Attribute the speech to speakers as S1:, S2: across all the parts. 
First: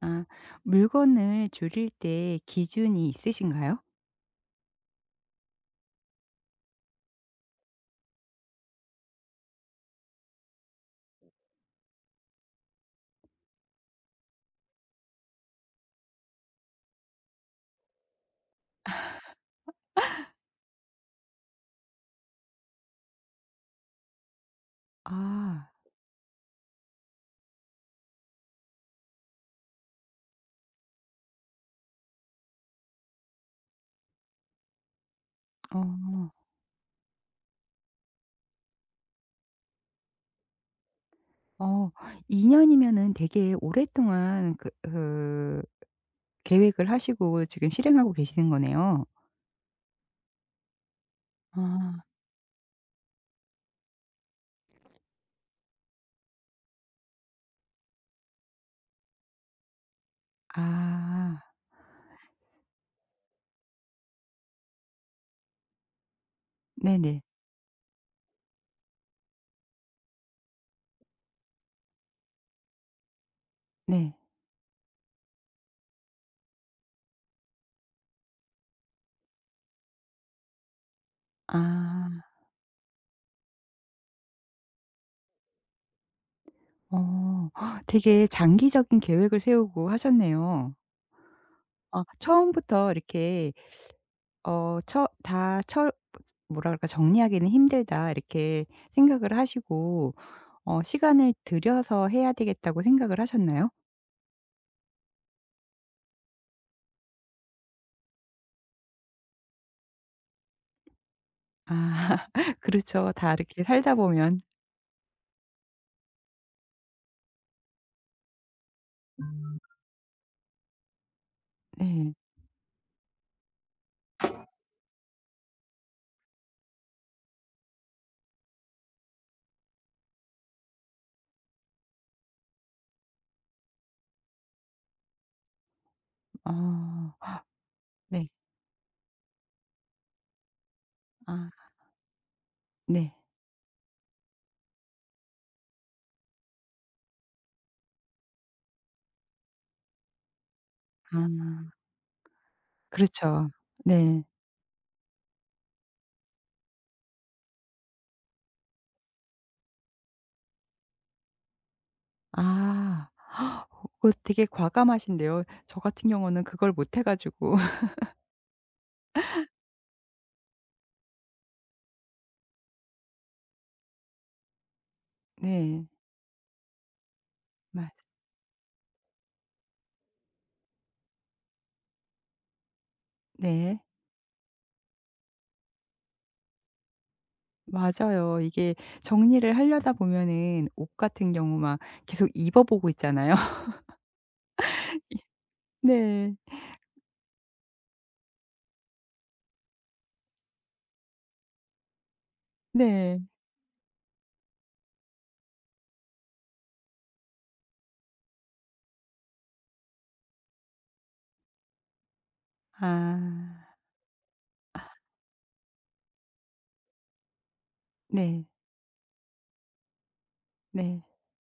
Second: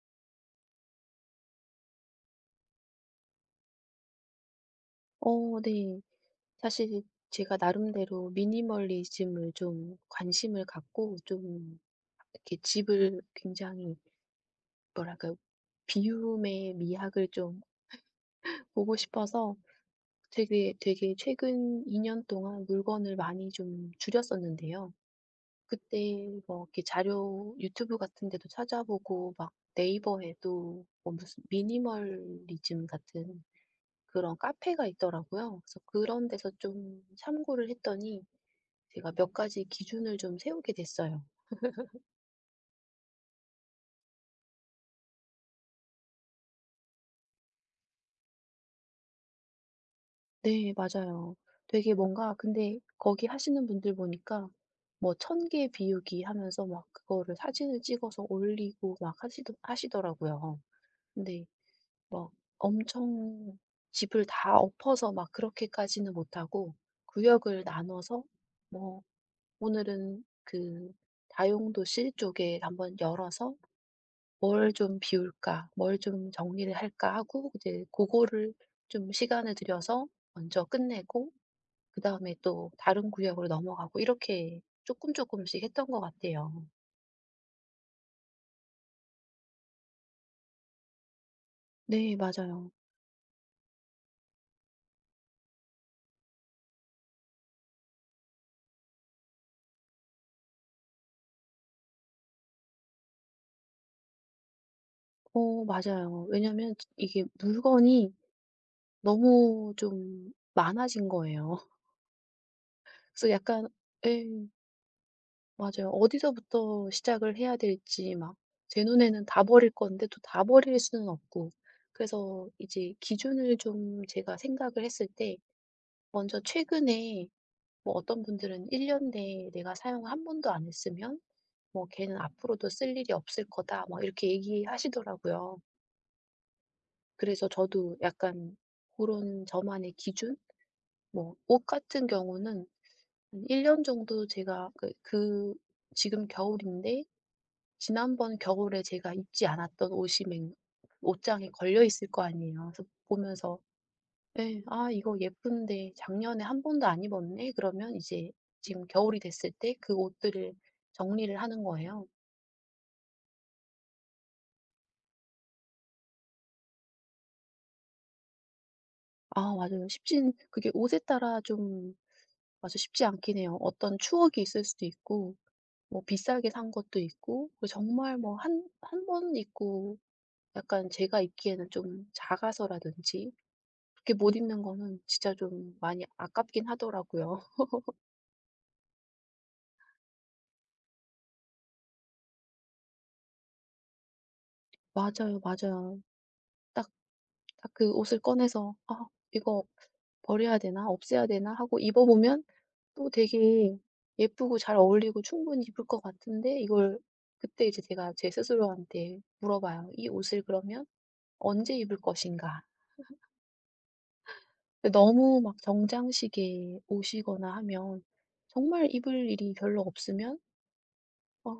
S1: 아, 물건을 줄일 때 기준이 있으신가요?
S2: 어 네. 사실 제가 나름대로 미니멀리즘을 좀 관심을 갖고 좀 이렇게 집을 굉장히 뭐랄까요? 비움의 미학을 좀 보고 싶어서 되게 되게 최근 2년 동안 물건을 많이 좀 줄였었는데요.
S1: 아.
S2: 그때 뭐 이렇게 자료 유튜브 같은 데도 찾아보고 막 네이버에도 뭐 무슨 미니멀리즘 같은 그런 카페가 있더라고요. 그래서
S1: 어.
S2: 그런 데서 좀 참고를 했더니 제가 몇 가지 기준을 좀 세우게 됐어요.
S1: 어 2 년이면은 되게 오랫동안 그 계획을 하시고 지금 실행하고 계시는 거네요.
S2: 네, 맞아요. 되게
S1: 아.
S2: 뭔가 근데 거기 하시는 분들 보니까 뭐 천개 비우기 하면서 막 그거를 사진을 찍어서 올리고 막 하시더라고요.
S1: 아.
S2: 근데 막 엄청 집을 다 엎어서 막 그렇게까지는 못하고
S1: 네네.
S2: 구역을 나눠서 뭐 오늘은 그 다용도실 쪽에 한번 열어서
S1: 네.
S2: '뭘 좀 비울까? 뭘 좀 정리를 할까?' 하고 이제 그거를 좀 시간을 들여서 먼저 끝내고
S1: 아.
S2: 그다음에 또 다른 구역으로 넘어가고 이렇게 조금 조금씩 했던 것 같아요.
S1: 어. 헉, 되게 장기적인 계획을 세우고 하셨네요.
S2: 네, 맞아요.
S1: 처음부터 이렇게 어 처 다 처 뭐라 그럴까, '정리하기는 힘들다.' 이렇게 생각을 하시고 시간을 들여서 해야 되겠다고 생각을 하셨나요?
S2: 어 맞아요. 왜냐면 이게 물건이 너무 좀 많아진 거예요.
S1: 아, 그렇죠.
S2: 그래서
S1: 다 이렇게
S2: 약간
S1: 살다
S2: 예.
S1: 보면.
S2: 맞아요. 어디서부터 시작을 해야 될지 막 제 눈에는 다 버릴 건데 또 다 버릴 수는 없고.
S1: 네.
S2: 그래서 이제 기준을 좀 제가 생각을 했을 때 먼저 최근에 뭐 어떤 분들은 1년 내에 내가 사용을 한 번도 안 했으면 뭐 "걔는 앞으로도 쓸 일이 없을 거다." 뭐 이렇게 얘기하시더라고요.
S1: 어
S2: 그래서 저도
S1: 네.
S2: 약간 그런 저만의 기준? 뭐
S1: 아
S2: 옷 같은 경우는
S1: 네.
S2: 한 1년 년 정도 제가 그 지금 겨울인데 지난번 겨울에 제가 입지 않았던 옷이 맹
S1: 아,
S2: 옷장에 걸려 있을 거 아니에요. 그래서
S1: 그렇죠.
S2: 보면서
S1: 네.
S2: 예 '아 이거 예쁜데 작년에 한 번도 안 입었네.' 그러면 이제 지금 겨울이 됐을 때 그 옷들을 정리를 하는 거예요.
S1: 아, 그거 되게 과감하신데요. 저 같은 경우는 그걸 못해 가지고
S2: 아 맞아요. 쉽진 그게 옷에 따라 좀 맞아 쉽지 않긴 해요. 어떤 추억이 있을 수도 있고
S1: 네.
S2: 뭐 비싸게 산 것도 있고 그
S1: 맞
S2: 정말 뭐 한 한 번 입고 약간 제가 입기에는 좀 작아서라든지
S1: 네.
S2: 그렇게 못 입는 거는 진짜 좀 많이 아깝긴 하더라고요.
S1: 맞아요. 이게 정리를 하려다 보면은 옷 같은 경우 막 계속 입어 보고 있잖아요.
S2: 맞아요, 맞아요.
S1: 네.
S2: 딱 딱 그 옷을 꺼내서 '아 이거 버려야 되나? 없애야 되나?' 하고 입어 보면 또
S1: 네.
S2: 되게 예쁘고 잘 어울리고 충분히 입을 것 같은데 이걸 그때 이제 제가 제 스스로한테 물어봐요. "이 옷을 그러면 언제 입을 것인가?"
S1: 아.
S2: 근데 너무 막 정장식의 옷이거나 하면
S1: 네.
S2: 정말 입을 일이 별로 없으면
S1: 네.
S2: 어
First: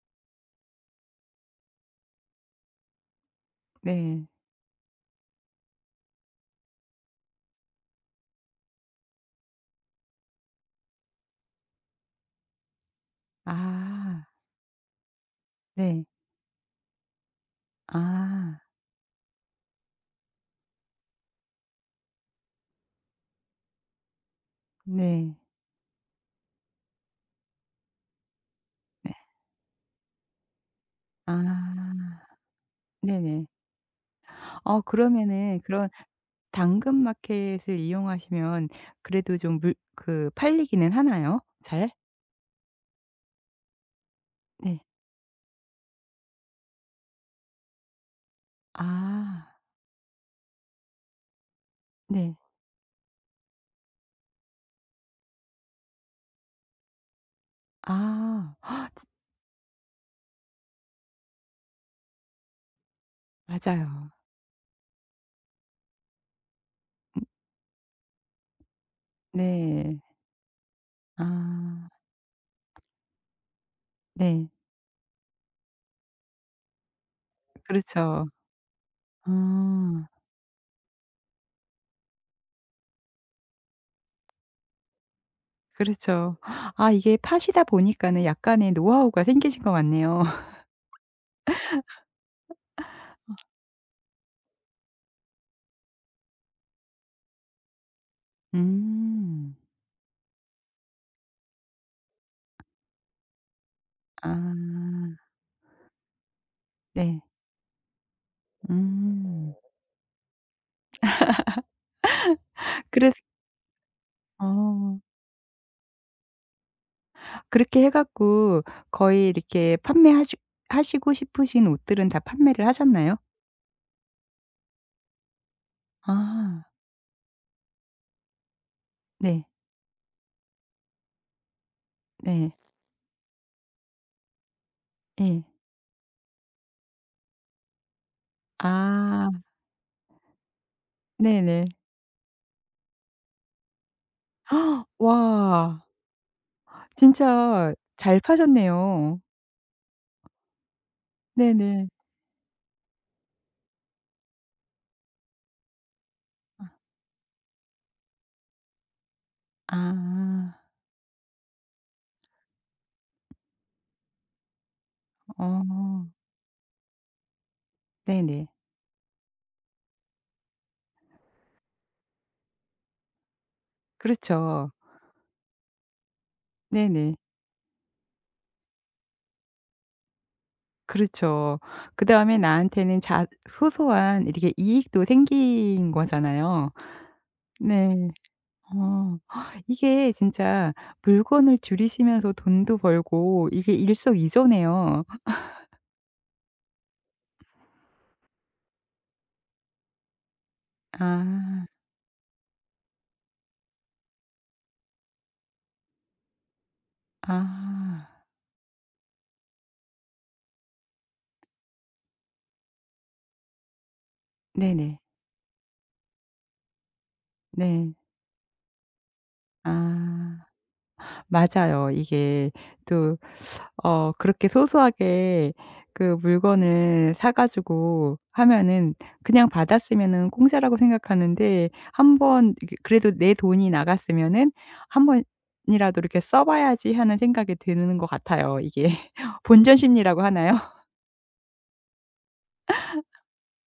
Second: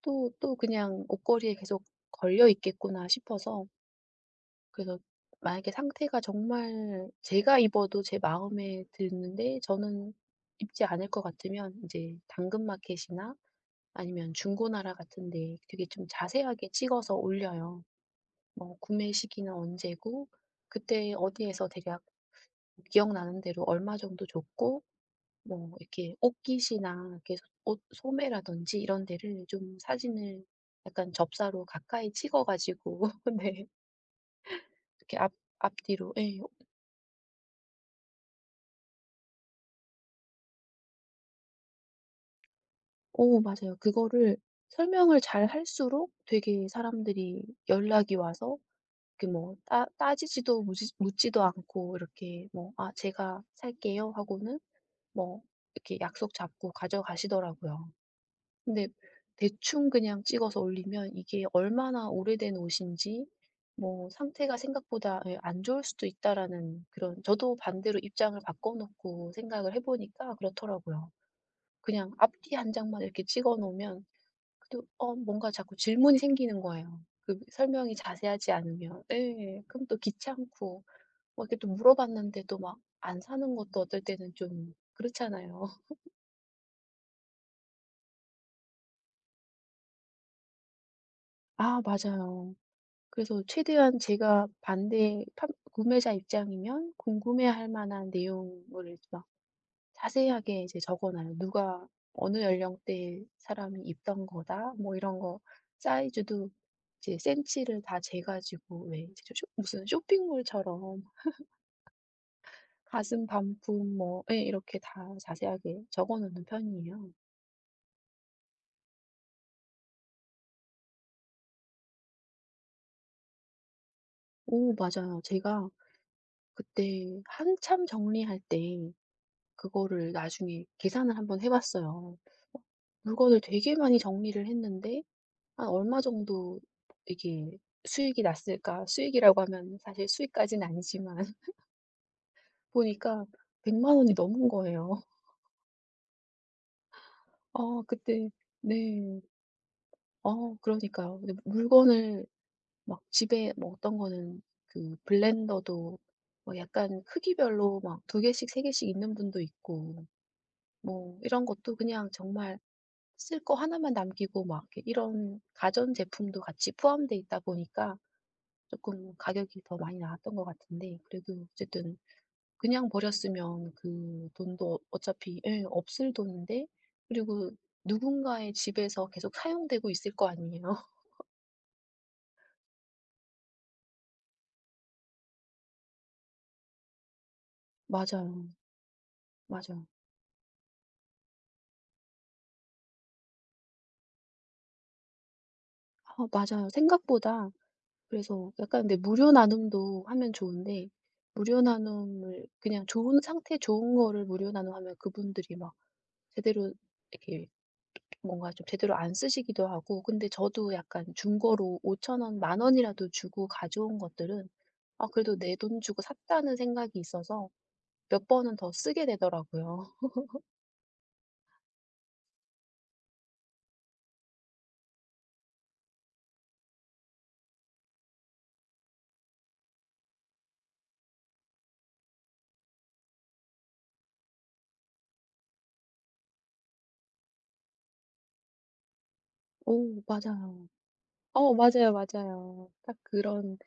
S2: 또, 또 그냥 옷걸이에 계속 걸려 있겠구나 싶어서
S1: 네.
S2: 그래서 만약에 상태가 정말 제가 입어도 제 마음에 드는데 저는 입지 않을 것 같으면 이제 당근마켓이나
S1: 아
S2: 아니면 중고나라 같은 데 되게
S1: 네.
S2: 좀 자세하게 찍어서 올려요.
S1: 아
S2: 뭐 구매 시기는 언제고 그때 어디에서 대략 기억나는 대로 얼마 정도 줬고
S1: 네.
S2: 뭐 이렇게 옷깃이나 이렇게 옷 소매라든지 이런
S1: 네.
S2: 데를 좀 사진을 약간 접사로
S1: 아
S2: 가까이 찍어 가지고
S1: 네네.
S2: 네. 이렇게 앞
S1: 그러면은 그런
S2: 앞뒤로 예.
S1: 당근마켓을 이용하시면 그래도 좀 물 그 팔리기는 하나요? 잘?
S2: 오 맞아요. 그거를
S1: 네.
S2: 설명을 잘 할수록 되게 사람들이 연락이 와서 이렇게
S1: 아
S2: 뭐 따 따지지도 무지 묻지도 않고
S1: 네.
S2: 이렇게 뭐 "아 제가 살게요." 하고는 뭐 이렇게 약속 잡고 가져가시더라고요.
S1: 아,
S2: 근데 대충 그냥 찍어서 올리면 이게 얼마나 오래된 옷인지
S1: 맞아요.
S2: 뭐 상태가 생각보다 예 안 좋을 수도 있다라는 그런, 저도 반대로 입장을 바꿔 놓고 생각을 해
S1: 네.
S2: 보니까 그렇더라고요.
S1: 아
S2: 그냥 앞뒤 한 장만 이렇게 찍어 놓으면
S1: 네.
S2: 그래도 어 뭔가 자꾸 질문이 생기는 거예요. 그 설명이
S1: 그렇죠.
S2: 자세하지 않으면.
S1: 아,
S2: 예. 그럼 또 귀찮고 뭐 이렇게 또 물어봤는데 또 막 안 사는 것도 어떨 때는 좀 그렇잖아요.
S1: 그렇죠. 아, 이게 파시다 보니까는 약간의 노하우가 생기신 것 같네요.
S2: 아 맞아요. 그래서 최대한 제가 반대 판 구매자 입장이면 궁금해할 만한 내용을 막
S1: 음.
S2: 자세하게 이제 적어 놔요. 누가 어느 연령대 사람이 입던 거다. 뭐
S1: 아
S2: 이런 거 사이즈도 이제
S1: 네.
S2: 센치를 다 재 가지고 왜 이제 쇼
S1: 음. 어.
S2: 무슨 쇼핑몰처럼
S1: 그래서
S2: 가슴 반품 뭐 예 이렇게 다
S1: 어
S2: 자세하게 적어 놓는 편이에요.
S1: 그렇게 해 갖고 거의 이렇게 판매하시 하시고 싶으신 옷들은 다 판매를 하셨나요?
S2: 오 맞아요. 제가
S1: 아.
S2: 그때 한참 정리할 때
S1: 네.
S2: 그거를 나중에 계산을 한번 해 봤어요.
S1: 네.
S2: 어 물건을 되게 많이 정리를 했는데
S1: 예.
S2: 한 얼마 정도 이게 수익이 났을까?
S1: 아.
S2: 수익이라고 하면 사실 수익까지는 아니지만
S1: 네네.
S2: 보니까 100만 원이 넘은 거예요.
S1: 와. 진짜
S2: 아
S1: 잘
S2: 그때
S1: 파셨네요.
S2: 네. 어 그러니까요. 근데
S1: 네네.
S2: 물건을 막 집에 뭐 어떤 거는 그 블렌더도 뭐 약간 크기별로 막 두 개씩 세 개씩 있는 분도 있고
S1: 아.
S2: 뭐 이런 것도 그냥 정말 쓸 거 하나만 남기고 막 이렇게 이런
S1: 어.
S2: 가전제품도 같이 포함돼 있다 보니까
S1: 네네.
S2: 조금 가격이 더 많이 나왔던 것 같은데 그래도 어쨌든 그냥 버렸으면 그
S1: 그렇죠.
S2: 돈도 어차피 예 없을 돈인데
S1: 네네.
S2: 그리고 누군가의 집에서 계속 사용되고 있을 거 아니에요.
S1: 그렇죠. 그다음에 나한테는 자 소소한 이렇게 이익도 생긴 거잖아요. 네.
S2: 맞아요.
S1: 어.
S2: 맞아요.
S1: 이게 진짜 물건을 줄이시면서 돈도 벌고 이게 일석이조네요.
S2: 아 맞아요. 생각보다 그래서 약간 근데 무료 나눔도 하면 좋은데 무료
S1: 아.
S2: 나눔을 그냥 좋은 상태 좋은 거를 무료 나눔하면 그분들이 막 제대로 이렇게
S1: 아.
S2: 뭔가 좀 제대로 안 쓰시기도 하고 근데 저도 약간 중고로 5천 원, 만 원이라도 주고 가져온 것들은
S1: 네네.
S2: 아 그래도 '내 돈 주고 샀다.'는 생각이 있어서
S1: 네.
S2: 몇 번은 더 쓰게 되더라고요.
S1: 아. 맞아요. 이게 또 그렇게 소소하게 그 물건을 사 가지고 하면은 그냥 받았으면은 공짜라고 생각하는데 한 번 이게 그래도 내 돈이 나갔으면은 한 번이라도 이렇게 써 봐야지.' 하는 생각이 드는 것 같아요. 이게 본전
S2: 오
S1: 심리라고 하나요?
S2: 맞아요. 어 맞아요, 맞아요. 딱 그런,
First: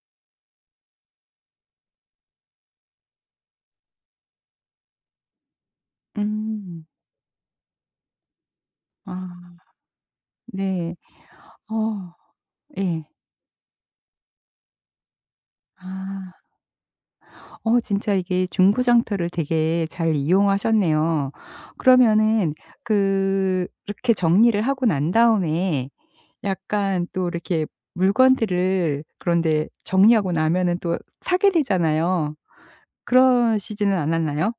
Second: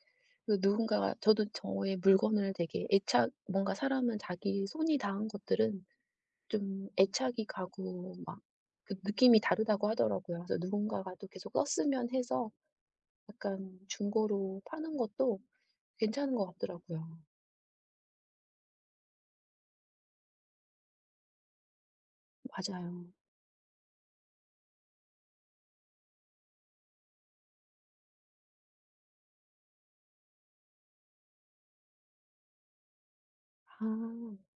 S2: 그 누군가가 저도 저의 물건을 되게 애착 뭔가 사람은 자기 손이 닿은 것들은
S1: 음.
S2: 좀 애착이 가고 막 그 느낌이
S1: 아
S2: 다르다고 하더라고요. 그래서
S1: 네.
S2: 누군가가 또 계속 썼으면
S1: 어
S2: 해서
S1: 예.
S2: 약간 중고로 파는 것도
S1: 아.
S2: 괜찮은 것 같더라고요.
S1: 진짜 이게 중고장터를 되게 잘 이용하셨네요. 그러면은
S2: 맞아요.
S1: 그렇게 정리를 하고 난 다음에 약간 또 이렇게 물건들을 그런데 정리하고 나면은 또 사게 되잖아요.
S2: 아.
S1: 그러시지는 않았나요?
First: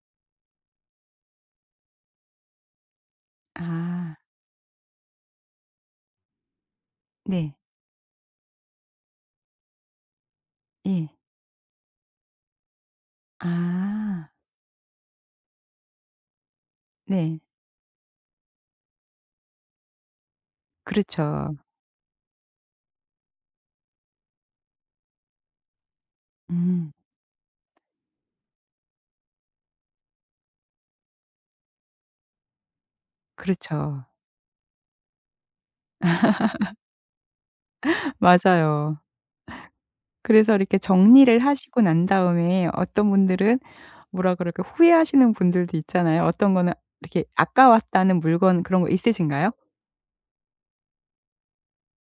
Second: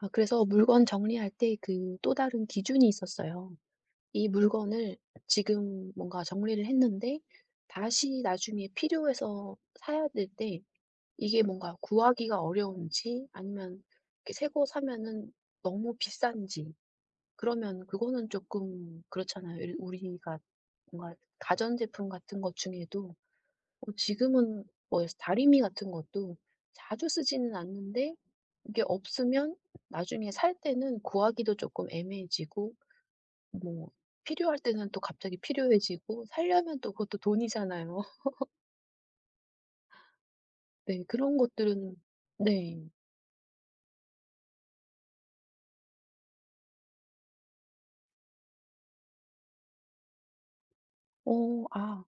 S2: 아 그래서 물건 정리할 때 그 또 다른 기준이 있었어요.
S1: 아
S2: 이 물건을 지금 뭔가 정리를 했는데
S1: 네.
S2: 다시 나중에 필요해서 사야 될 때
S1: 예.
S2: 이게 뭔가 구하기가 어려운지 아니면
S1: 아
S2: 이렇게 새 거 사면은 너무 비싼지
S1: 네.
S2: 그러면 그거는 조금 그렇잖아요. 우리가 뭔가
S1: 그렇죠.
S2: 가전제품 같은 것 중에도 어 지금은 뭐 다리미 같은 것도
S1: 음
S2: 자주 쓰지는 않는데 이게 없으면 나중에 살 때는 구하기도 조금 애매해지고 뭐
S1: 그렇죠.
S2: 필요할 때는 또 갑자기 필요해지고 살려면 또 그것도 돈이잖아요.
S1: 맞아요. 그래서 이렇게
S2: 네
S1: 정리를
S2: 그런
S1: 하시고
S2: 것들은.
S1: 난 다음에
S2: 네.
S1: 어떤 분들은 뭐라 그럴까 후회하시는 분들도 있잖아요. 어떤 거는 이렇게 아까웠다는 물건 그런 거 있으신가요?
S2: 어 아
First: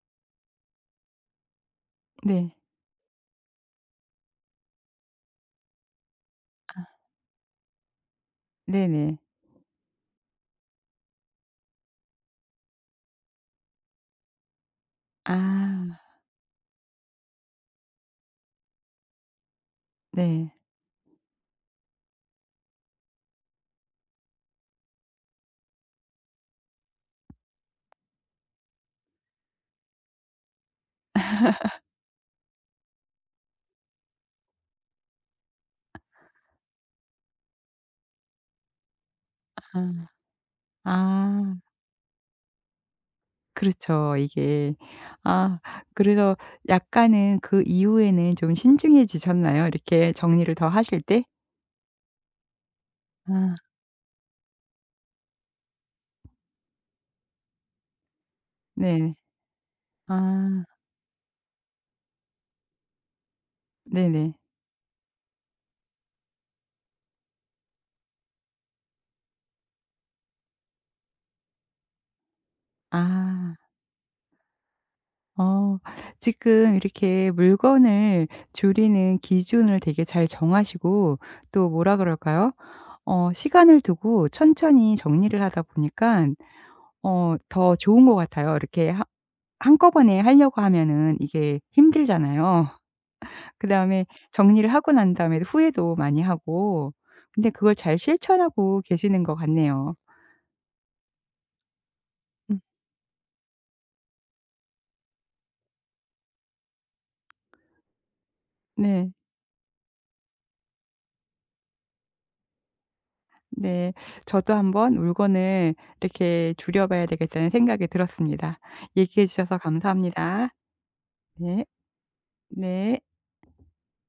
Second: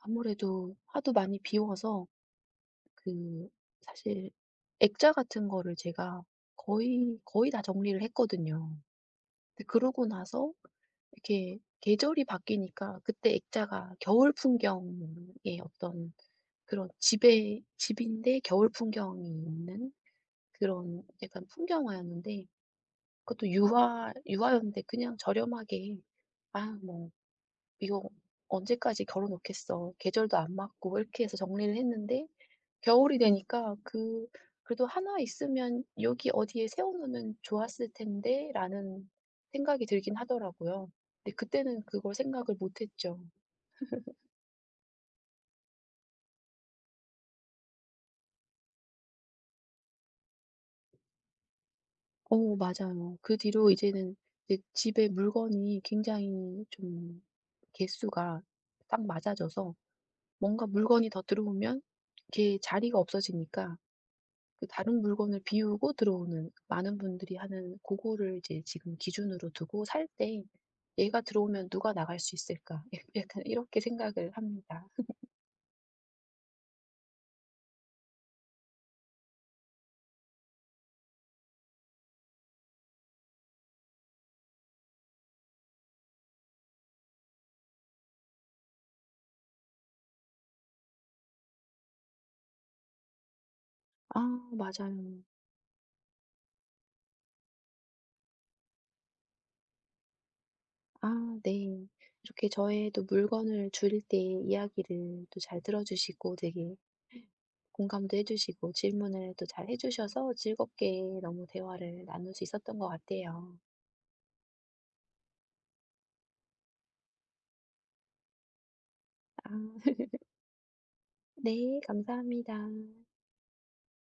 S2: 아무래도 하도 많이 비워서
S1: 네.
S2: 그 사실 액자 같은 거를 제가
S1: 아
S2: 거의 거의 다 정리를 했거든요.
S1: 네네.
S2: 근데 그러고 나서 이렇게 계절이 바뀌니까 그때 액자가 겨울
S1: 아
S2: 풍경의 어떤 그런 집에 집인데 겨울 풍경이 있는
S1: 네.
S2: 그런 약간 풍경화였는데 그것도 유화였는데 그냥 저렴하게 아뭐 이거 언제까지 걸어 놓겠어. 계절도 안 맞고 뭐 이렇게 해서 정리를 했는데 겨울이 되니까 그 그래도 '하나 있으면 여기 어디에 세워 놓으면 좋았을 텐데.'라는 생각이
S1: 아.
S2: 들긴 하더라고요. 근데
S1: 아,
S2: 그때는 그걸 생각을 못 했죠.
S1: 그렇죠. 이게 아, 그래서 약간은 그 이후에는 좀 신중해지셨나요? 이렇게 정리를 더 하실 때?
S2: 어 맞아요. 그
S1: 아
S2: 뒤로 이제는 이제 집에 물건이 굉장히 좀 개수가 딱
S1: 네.
S2: 맞아져서
S1: 아
S2: 뭔가 물건이 더 들어오면 이게 자리가 없어지니까
S1: 네네.
S2: 그 다른 물건을 비우고 들어오는 많은 분들이 하는 고거를 이제 지금 기준으로 두고 살 때 '얘가 들어오면 누가 나갈 수 있을까?' 약 약간
S1: 아.
S2: 이렇게 생각을 합니다.
S1: 어 지금 이렇게 물건을 줄이는 기준을 되게 잘 정하시고 또 뭐라 그럴까요? 시간을 두고 천천히 정리를 하다 보니까 더 좋은 것 같아요. 이렇게 하 한꺼번에 하려고 하면은 이게 힘들잖아요. 그다음에
S2: 아
S1: 정리를 하고 난
S2: 맞아요.
S1: 다음에 후회도 많이 하고 근데 그걸 잘 실천하고 계시는 것 같네요.
S2: 아 네. 이렇게
S1: 음.
S2: 저의 또 물건을 줄일 때 이야기를 또 잘 들어 주시고 되게 공감도 해 주시고
S1: 네.
S2: 질문을 또 잘 해 주셔서 즐겁게 너무 대화를 나눌 수 있었던 것 같아요.
S1: 네. 저도 한번 물건을 이렇게 줄여 봐야 되겠다는 생각이 들었습니다. 얘기해
S2: 아
S1: 주셔서 감사합니다. 네.
S2: 네 감사합니다.
S1: 네.